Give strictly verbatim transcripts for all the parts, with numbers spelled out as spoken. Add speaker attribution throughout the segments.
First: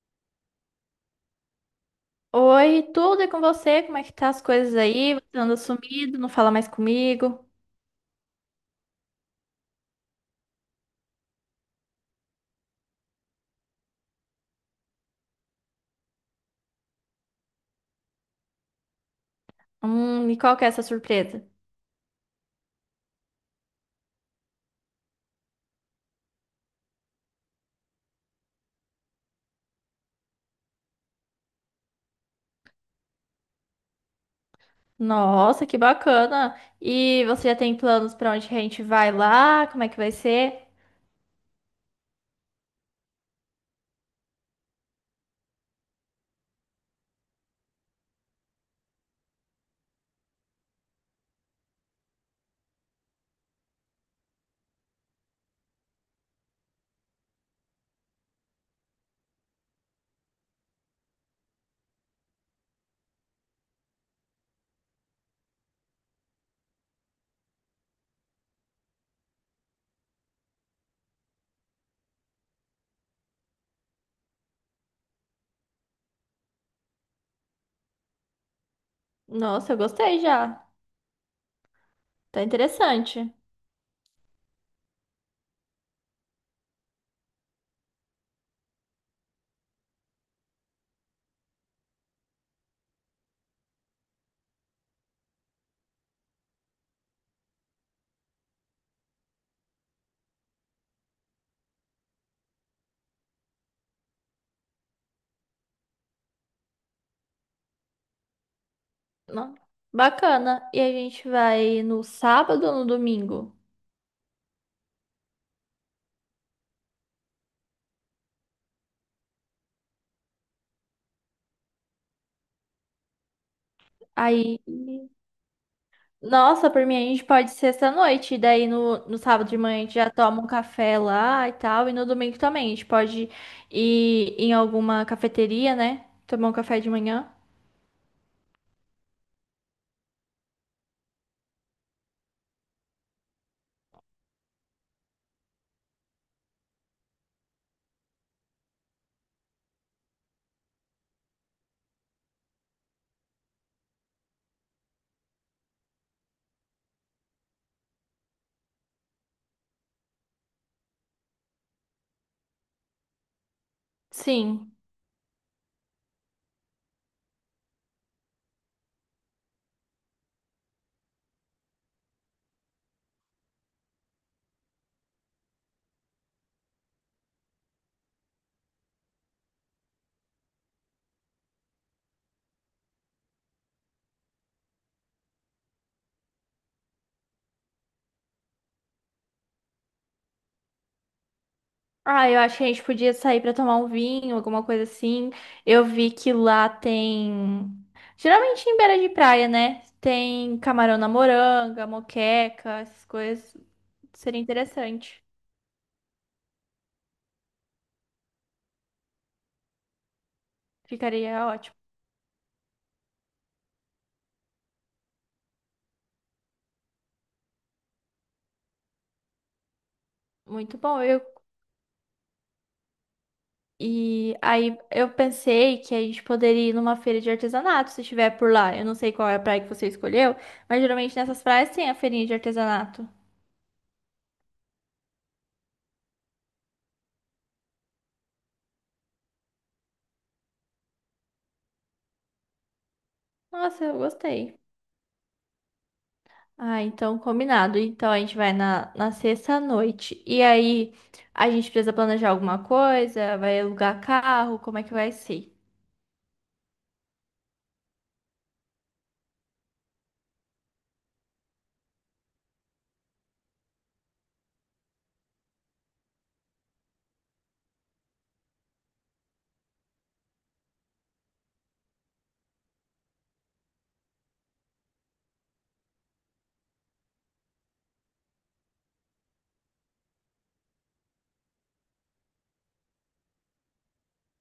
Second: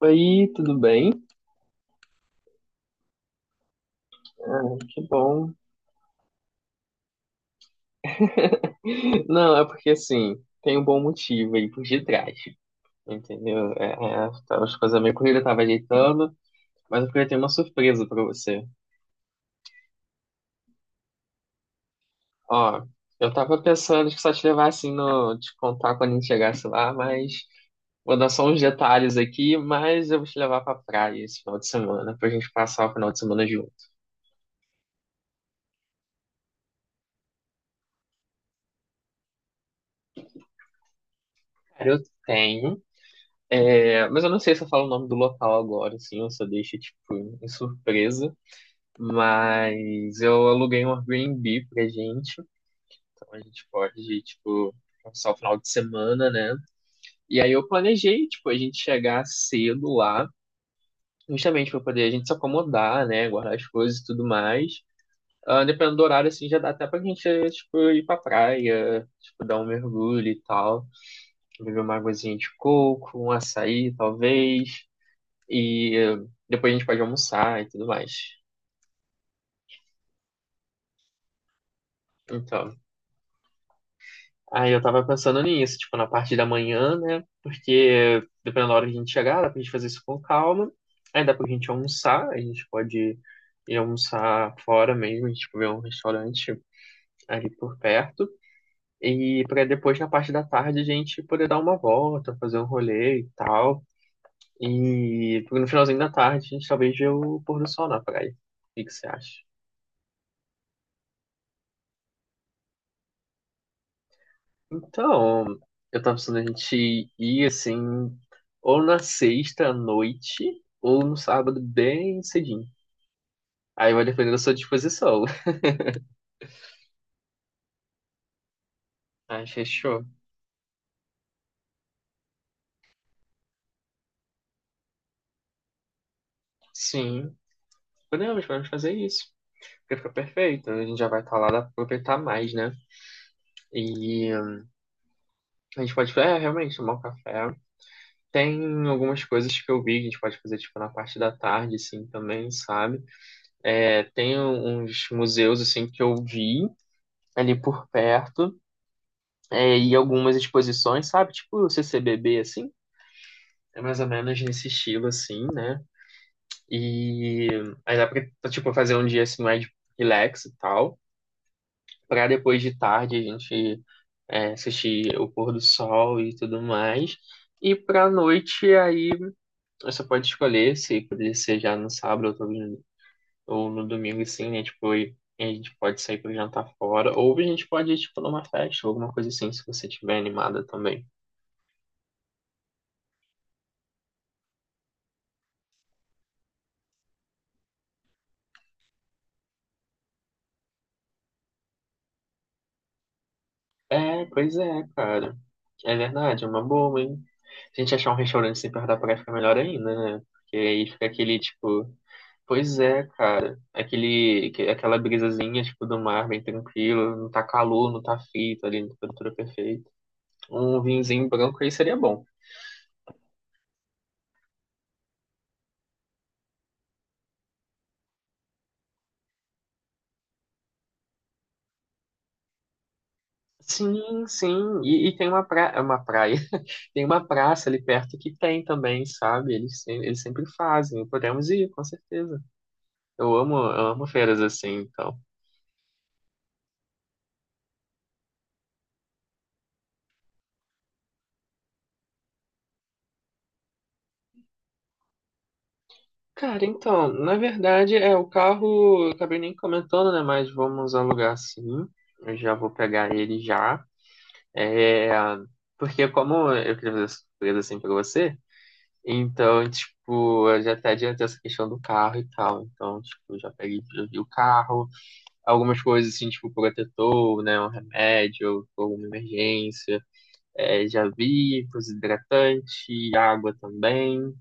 Speaker 1: Oi, tudo bem?
Speaker 2: Oi, tudo é com você? Como é que tá as coisas
Speaker 1: Ah, que
Speaker 2: aí? Você
Speaker 1: bom.
Speaker 2: anda sumido, não fala mais comigo?
Speaker 1: Não, é porque assim, tem um bom motivo aí por detrás, entendeu? É, é, tava as coisas meio corridas, tava ajeitando, mas eu queria ter uma surpresa pra você.
Speaker 2: Hum, e qual que é essa surpresa?
Speaker 1: Ó, eu tava pensando que só te levar assim no, te contar quando a gente chegasse lá, mas vou dar só uns detalhes aqui, mas eu vou te levar pra praia esse final de semana, pra gente passar o final de semana junto.
Speaker 2: Nossa, que bacana! E você já tem planos pra onde que a gente vai lá? Como é que vai ser?
Speaker 1: Cara, eu tenho, é, mas eu não sei se eu falo o nome do local agora, assim, eu só deixo, tipo, em surpresa. Mas eu aluguei um Airbnb pra gente, então a gente pode, tipo, passar o final de semana, né? E aí eu planejei, tipo, a gente chegar cedo lá, justamente pra poder a gente se acomodar, né? Guardar as coisas e tudo mais. Ah, dependendo do horário, assim, já dá até pra gente, eh, tipo, ir pra praia, tipo, dar um mergulho e tal. Beber uma aguazinha de coco, um açaí, talvez. E eh, depois a gente pode almoçar e tudo mais.
Speaker 2: Nossa, eu gostei já. Tá
Speaker 1: Então.
Speaker 2: interessante.
Speaker 1: Aí eu tava pensando nisso, tipo, na parte da manhã, né? Porque dependendo da hora que a gente chegar, dá pra gente fazer isso com calma. Aí dá pra gente almoçar, a gente pode ir almoçar fora mesmo, a gente, tipo, ver um restaurante ali por perto. E pra depois, na parte da tarde, a gente poder dar uma volta, fazer um rolê e tal. E no finalzinho da tarde, a gente talvez vê o pôr do sol na praia. O que que você acha?
Speaker 2: Não? Bacana. E a gente vai no sábado ou no domingo?
Speaker 1: Então, eu tava pensando a gente ir assim, ou na sexta à noite, ou no sábado bem cedinho. Aí vai depender da sua
Speaker 2: Aí.
Speaker 1: disposição.
Speaker 2: Nossa, por mim a gente pode ir sexta-noite, e daí no, no
Speaker 1: Aí
Speaker 2: sábado de manhã a gente
Speaker 1: fechou.
Speaker 2: já toma um café lá e tal, e no domingo também. A gente pode ir em alguma cafeteria, né? Tomar um café de manhã.
Speaker 1: Sim, podemos, podemos fazer isso. Porque fica perfeito. A gente já vai estar lá, dá pra aproveitar mais, né? E hum, a gente pode, é, realmente, tomar um café. Tem algumas coisas que eu vi que a gente pode fazer, tipo, na parte da tarde, assim, também, sabe? É, tem uns museus, assim, que eu vi ali por perto. É, em algumas exposições, sabe? Tipo o C C B B, assim. É mais ou menos nesse
Speaker 2: Sim.
Speaker 1: estilo, assim, né? E aí dá pra, tipo, fazer um dia, assim, mais relax e tal. Pra depois de tarde a gente é, assistir o pôr do sol e tudo mais. E pra noite, aí, você pode escolher se poderia ser já no sábado ou no, ou no domingo, assim, né? Tipo, e a gente pode sair pra jantar fora. Ou a gente pode ir, tipo, numa festa ou alguma coisa assim, se você estiver animada também.
Speaker 2: Ah, eu acho que a gente podia sair pra tomar um vinho, alguma coisa assim. Eu vi que lá tem. Geralmente em beira de praia, né? Tem camarão na moranga, moqueca, essas coisas.
Speaker 1: É,
Speaker 2: Seria
Speaker 1: pois é,
Speaker 2: interessante.
Speaker 1: cara. É verdade, é uma boa, hein? Se a gente achar um restaurante assim perto da praia, fica melhor ainda, né? Porque aí fica aquele,
Speaker 2: Ficaria ótimo.
Speaker 1: tipo... Pois é, cara. Aquele, que- aquela brisazinha, tipo, do mar, bem tranquilo. Não tá calor, não tá frio, tá ali na temperatura perfeita.
Speaker 2: Muito
Speaker 1: Um
Speaker 2: bom. Eu
Speaker 1: vinhozinho branco aí seria bom.
Speaker 2: e aí eu pensei que a gente poderia ir numa feira de artesanato, se estiver por lá. Eu não sei qual é a praia que você escolheu, mas geralmente nessas praias tem a feirinha de artesanato.
Speaker 1: Sim, sim. E, e tem uma praia, uma praia. Tem uma praça ali perto que tem também, sabe? Eles, se- eles sempre fazem. Podemos ir, com certeza. Eu amo,
Speaker 2: Nossa,
Speaker 1: eu
Speaker 2: eu
Speaker 1: amo feiras
Speaker 2: gostei.
Speaker 1: assim, então.
Speaker 2: Ah, então combinado. Então a gente vai na, na sexta à noite. E aí a gente precisa planejar alguma coisa, vai alugar carro, como é que vai ser?
Speaker 1: Cara, então, na verdade, é o carro, eu acabei nem comentando, né? Mas vamos alugar sim. Eu já vou pegar ele já. É, porque como eu queria fazer surpresa assim pra você, então, tipo, eu já até adiantei essa questão do carro e tal. Então, tipo, já peguei, já vi o carro, algumas coisas assim, tipo, protetor, né? Um remédio, alguma emergência. É, já vi, coisa hidratante, água também.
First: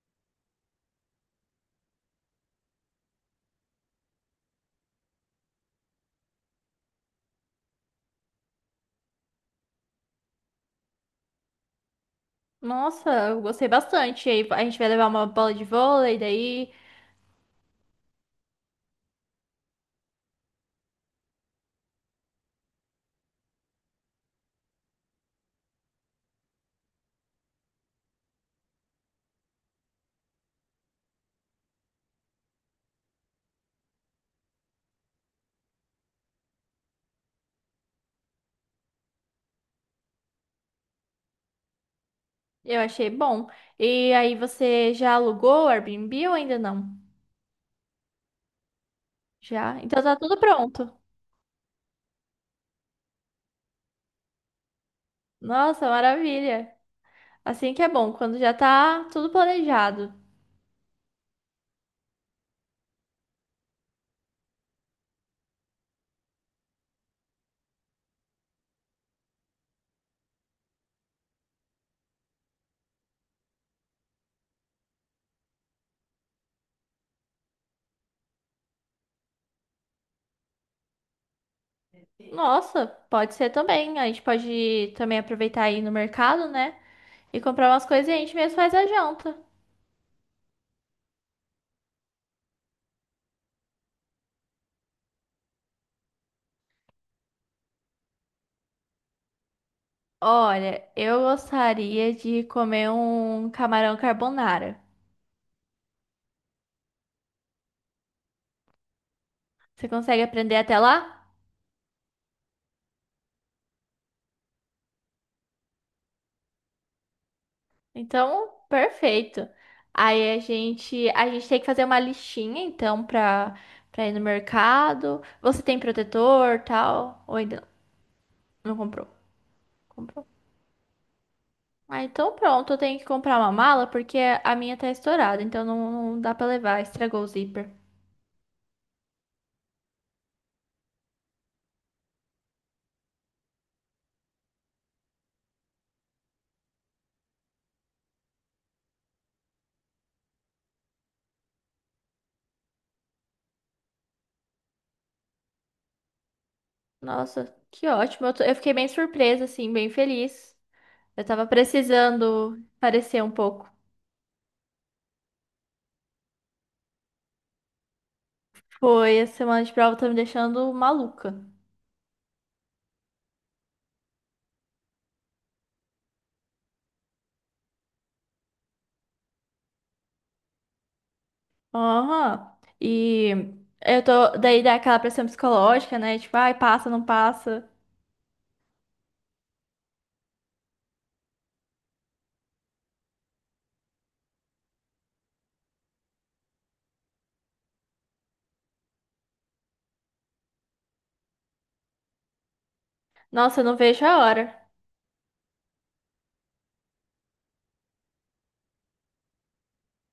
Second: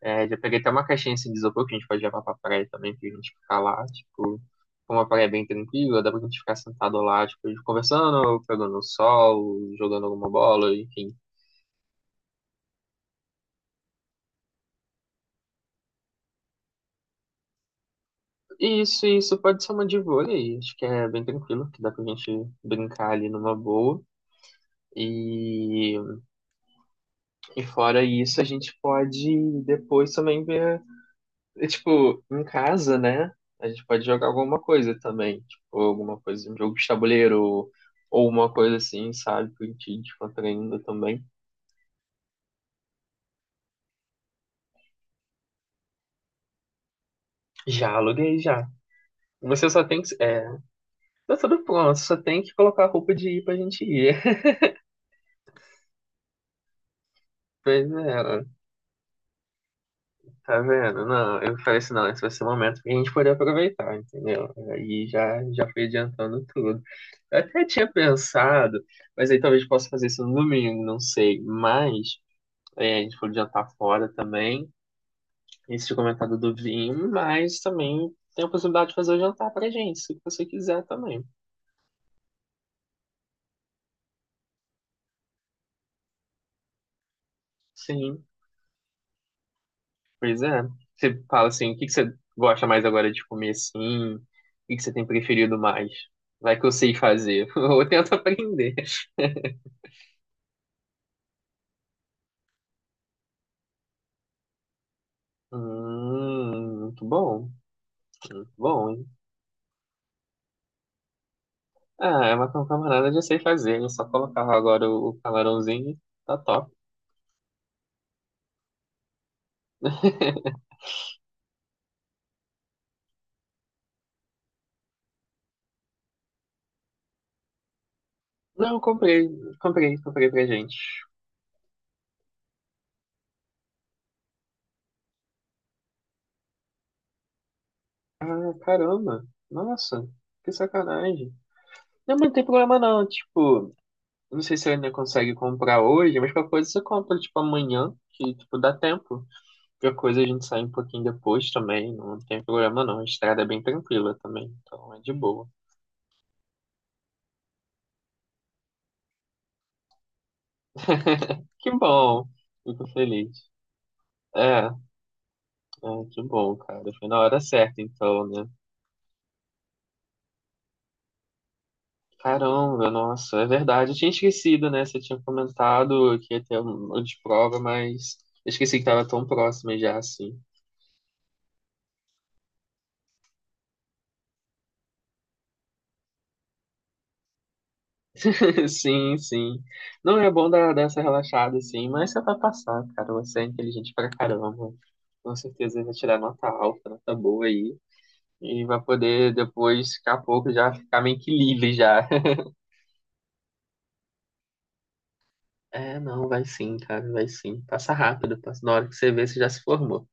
Speaker 1: É, já peguei até uma caixinha assim, de isopor que a gente pode levar pra praia também, pra gente ficar lá, tipo, como a praia é bem tranquila, dá pra gente ficar sentado lá, tipo, conversando, pegando sol, jogando alguma bola, enfim.
Speaker 2: Nossa, eu gostei bastante. E aí a gente vai levar uma bola de vôlei, daí
Speaker 1: E Isso, isso pode ser uma de vôlei, acho que é bem tranquilo, que dá pra gente brincar ali numa boa. E, e fora isso, a gente pode depois também ver E, tipo, em casa, né? A gente pode jogar alguma coisa também. Tipo, alguma coisa, um jogo de tabuleiro ou uma coisa assim, sabe? Que a gente descontraindo também.
Speaker 2: eu achei bom. E aí você já alugou o Airbnb ou ainda não?
Speaker 1: Já aluguei, já. Você
Speaker 2: Já?
Speaker 1: só tem
Speaker 2: Então
Speaker 1: que.
Speaker 2: tá tudo
Speaker 1: É,
Speaker 2: pronto.
Speaker 1: tá tudo pronto, só tem que colocar a roupa de ir pra gente ir.
Speaker 2: Nossa, maravilha. Assim que
Speaker 1: Pois
Speaker 2: é bom, quando
Speaker 1: é,
Speaker 2: já tá tudo planejado.
Speaker 1: tá vendo? Não, eu falei assim, não, esse vai ser o momento que a gente poder aproveitar, entendeu? Aí já, já fui adiantando tudo. Eu até tinha pensado, mas aí talvez possa fazer isso no domingo, não sei. Mas. É, a gente foi jantar fora também. Esse tinha comentado do vinho, mas também tem a possibilidade de fazer o jantar pra gente, se você quiser também.
Speaker 2: Nossa, pode ser também. A gente pode também aproveitar aí no mercado, né? E comprar umas coisas e a
Speaker 1: Sim,
Speaker 2: gente mesmo faz a janta.
Speaker 1: pois é. Você fala assim, o que que você gosta mais agora de comer assim? O que que você tem preferido mais? Vai que eu sei fazer, ou eu tento aprender.
Speaker 2: Olha, eu gostaria de comer um camarão carbonara.
Speaker 1: Hum, muito bom, muito bom, hein?
Speaker 2: Você consegue aprender até lá?
Speaker 1: Ah, é uma camarada, eu já sei fazer, eu só colocar agora o o camarãozinho, tá top.
Speaker 2: Então, perfeito. Aí a gente, a gente tem que fazer uma listinha, então, pra, pra ir no mercado. Você tem protetor, tal? Ou ainda
Speaker 1: Não,
Speaker 2: não comprou.
Speaker 1: comprei, comprei,
Speaker 2: Comprou.
Speaker 1: comprei pra gente.
Speaker 2: Ah, então pronto, eu tenho que comprar uma mala porque a minha tá estourada, então não, não dá pra levar, estragou o zíper.
Speaker 1: Ah, caramba. Nossa, que sacanagem. Não, mas não tem problema não, tipo, eu não sei se ainda consegue comprar hoje, mas qualquer coisa você compra, tipo, amanhã, que, tipo, dá tempo. Qualquer coisa a gente sai um pouquinho depois também, não tem problema não, a estrada é bem tranquila também, então é de boa.
Speaker 2: Nossa, que ótimo. Eu, tô- eu fiquei bem surpresa, assim, bem feliz. Eu tava
Speaker 1: Que bom,
Speaker 2: precisando
Speaker 1: fico
Speaker 2: parecer um
Speaker 1: feliz.
Speaker 2: pouco.
Speaker 1: É, é, que bom, cara, foi na hora certa então, né?
Speaker 2: Foi, a semana de prova tá me deixando maluca.
Speaker 1: Caramba, nossa, é verdade. Eu tinha esquecido, né? Você tinha comentado que ia ter uma de prova, mas eu esqueci que tava tão próxima já, assim.
Speaker 2: Aham. E eu tô, daí dá aquela pressão psicológica, né? Tipo, ai, passa, não passa.
Speaker 1: Sim, sim. Não é bom dar, dar essa relaxada, assim, mas você vai passar, cara. Você é inteligente pra caramba. Com certeza vai tirar nota alta, nota boa aí. E vai poder depois, daqui a pouco, já ficar meio que livre já.
Speaker 2: Nossa, eu não vejo a hora.
Speaker 1: É, não, vai sim, cara, vai sim. Passa rápido, passa. Na hora que você vê, você já se formou.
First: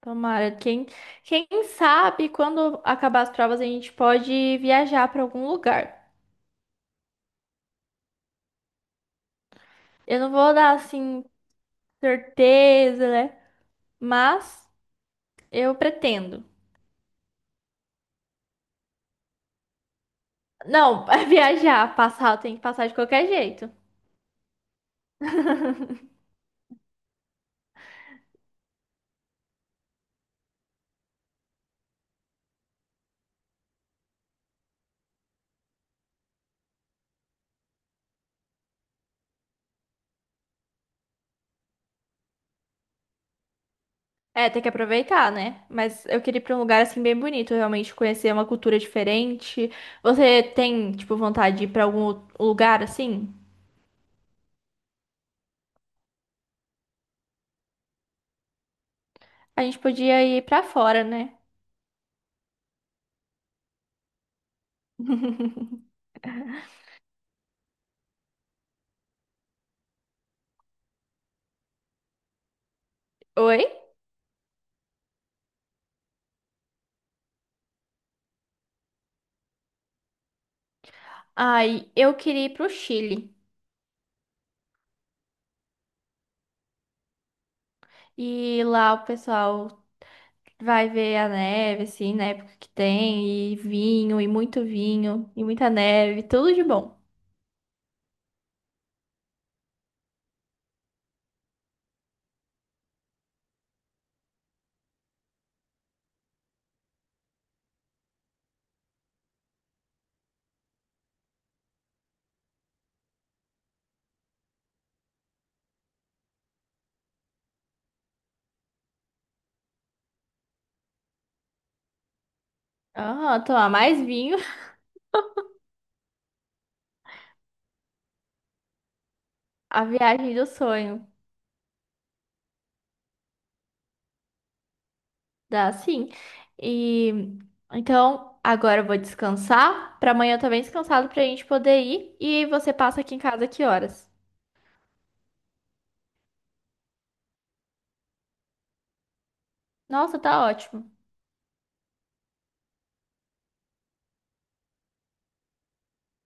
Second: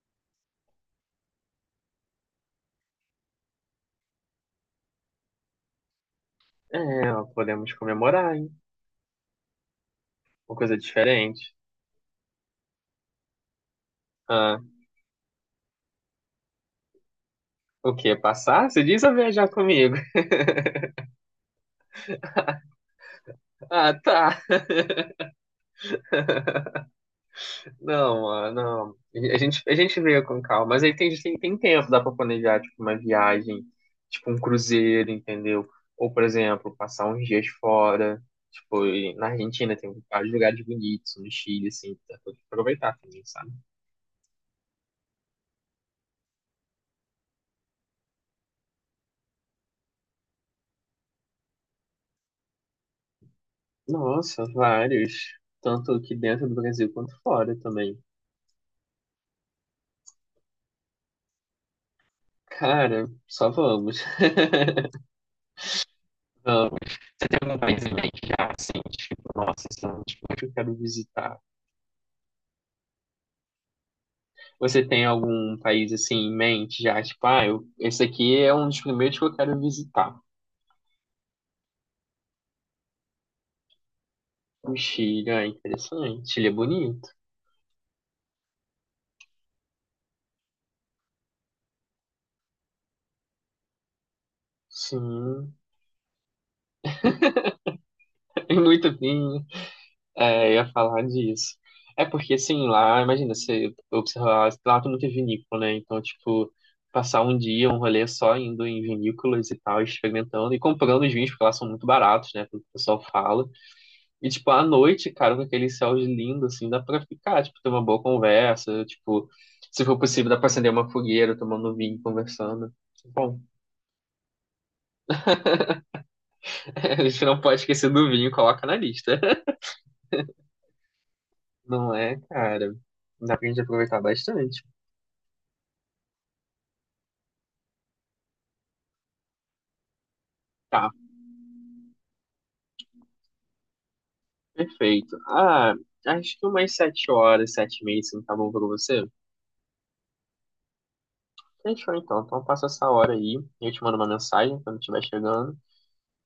Speaker 2: Tomara. Quem, quem sabe quando acabar as provas a gente pode viajar para algum lugar.
Speaker 1: É, ó, podemos comemorar, hein?
Speaker 2: Eu não vou
Speaker 1: Uma
Speaker 2: dar
Speaker 1: coisa
Speaker 2: assim
Speaker 1: diferente.
Speaker 2: certeza, né?
Speaker 1: Ah,
Speaker 2: Mas eu pretendo.
Speaker 1: o quê? Passar? Você diz ou viajar comigo?
Speaker 2: Não, viajar, passar, tem que passar de qualquer jeito.
Speaker 1: Ah, tá. Não, ah, não. A gente, a gente veio com calma, mas aí tem, tem, tem tempo, dá pra planejar, tipo, uma viagem, tipo, um cruzeiro, entendeu? Ou, por exemplo, passar uns dias fora, tipo, e na Argentina tem vários lugares bonitos, no Chile, assim, dá pra aproveitar também, sabe?
Speaker 2: É, tem que aproveitar, né? Mas eu queria ir pra um lugar assim bem bonito, realmente conhecer uma cultura diferente. Você tem, tipo, vontade de ir pra algum lugar assim?
Speaker 1: Nossa, vários. Tanto aqui dentro do Brasil quanto fora também.
Speaker 2: A gente podia ir pra fora, né?
Speaker 1: Cara, só vamos. Então, você tem algum país em mente já, assim, tipo, nossa, esse é um tipo que eu quero visitar.
Speaker 2: Oi?
Speaker 1: Você tem algum país, assim, em mente já, tipo, ah, eu, esse aqui é um dos primeiros que eu quero visitar.
Speaker 2: Ai, eu queria ir pro Chile.
Speaker 1: O Chile, ah, interessante. Chile é bonito.
Speaker 2: E lá o pessoal vai ver a neve, assim, na época que tem, e vinho, e muito vinho, e
Speaker 1: Sim,
Speaker 2: muita neve, tudo de bom.
Speaker 1: é muito bem. É, eu ia falar disso. É porque, assim, lá, imagina, você observar, lá tem muita vinícola, né? Então, tipo, passar um dia, um rolê só indo em vinícolas e tal, experimentando e comprando os vinhos, porque lá são muito baratos, né? Como o pessoal fala. E, tipo, à noite, cara, com aquele céu lindo, assim, dá pra ficar, tipo, ter uma boa conversa, tipo, se for possível, dá pra acender uma fogueira, tomando vinho, conversando. Bom,
Speaker 2: Aham, tomar mais vinho,
Speaker 1: a gente não pode esquecer do vinho, coloca na lista.
Speaker 2: a viagem do sonho,
Speaker 1: Não é, cara? Dá pra gente aproveitar bastante.
Speaker 2: dá sim. E então, agora eu vou descansar, pra amanhã eu tô bem
Speaker 1: Tá,
Speaker 2: descansado pra gente poder ir, e você passa aqui em casa que horas?
Speaker 1: perfeito. Ah, acho que umas sete horas, sete e meia, assim, tá bom pra você?
Speaker 2: Nossa, tá ótimo.
Speaker 1: Fechou, então. Então passa essa hora aí, eu te mando uma mensagem quando estiver chegando,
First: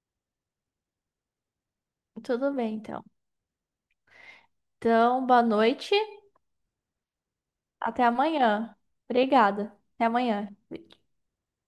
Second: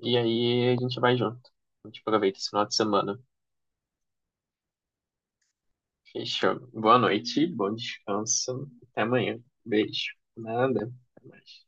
Speaker 1: e aí a gente vai junto. A gente aproveita esse
Speaker 2: Tudo
Speaker 1: final de
Speaker 2: bem, então.
Speaker 1: semana.
Speaker 2: Então, boa noite,
Speaker 1: Fechou. Boa noite, bom
Speaker 2: até
Speaker 1: descanso.
Speaker 2: amanhã.
Speaker 1: Até amanhã.
Speaker 2: Obrigada. Até
Speaker 1: Beijo.
Speaker 2: amanhã.
Speaker 1: Nada. Até mais.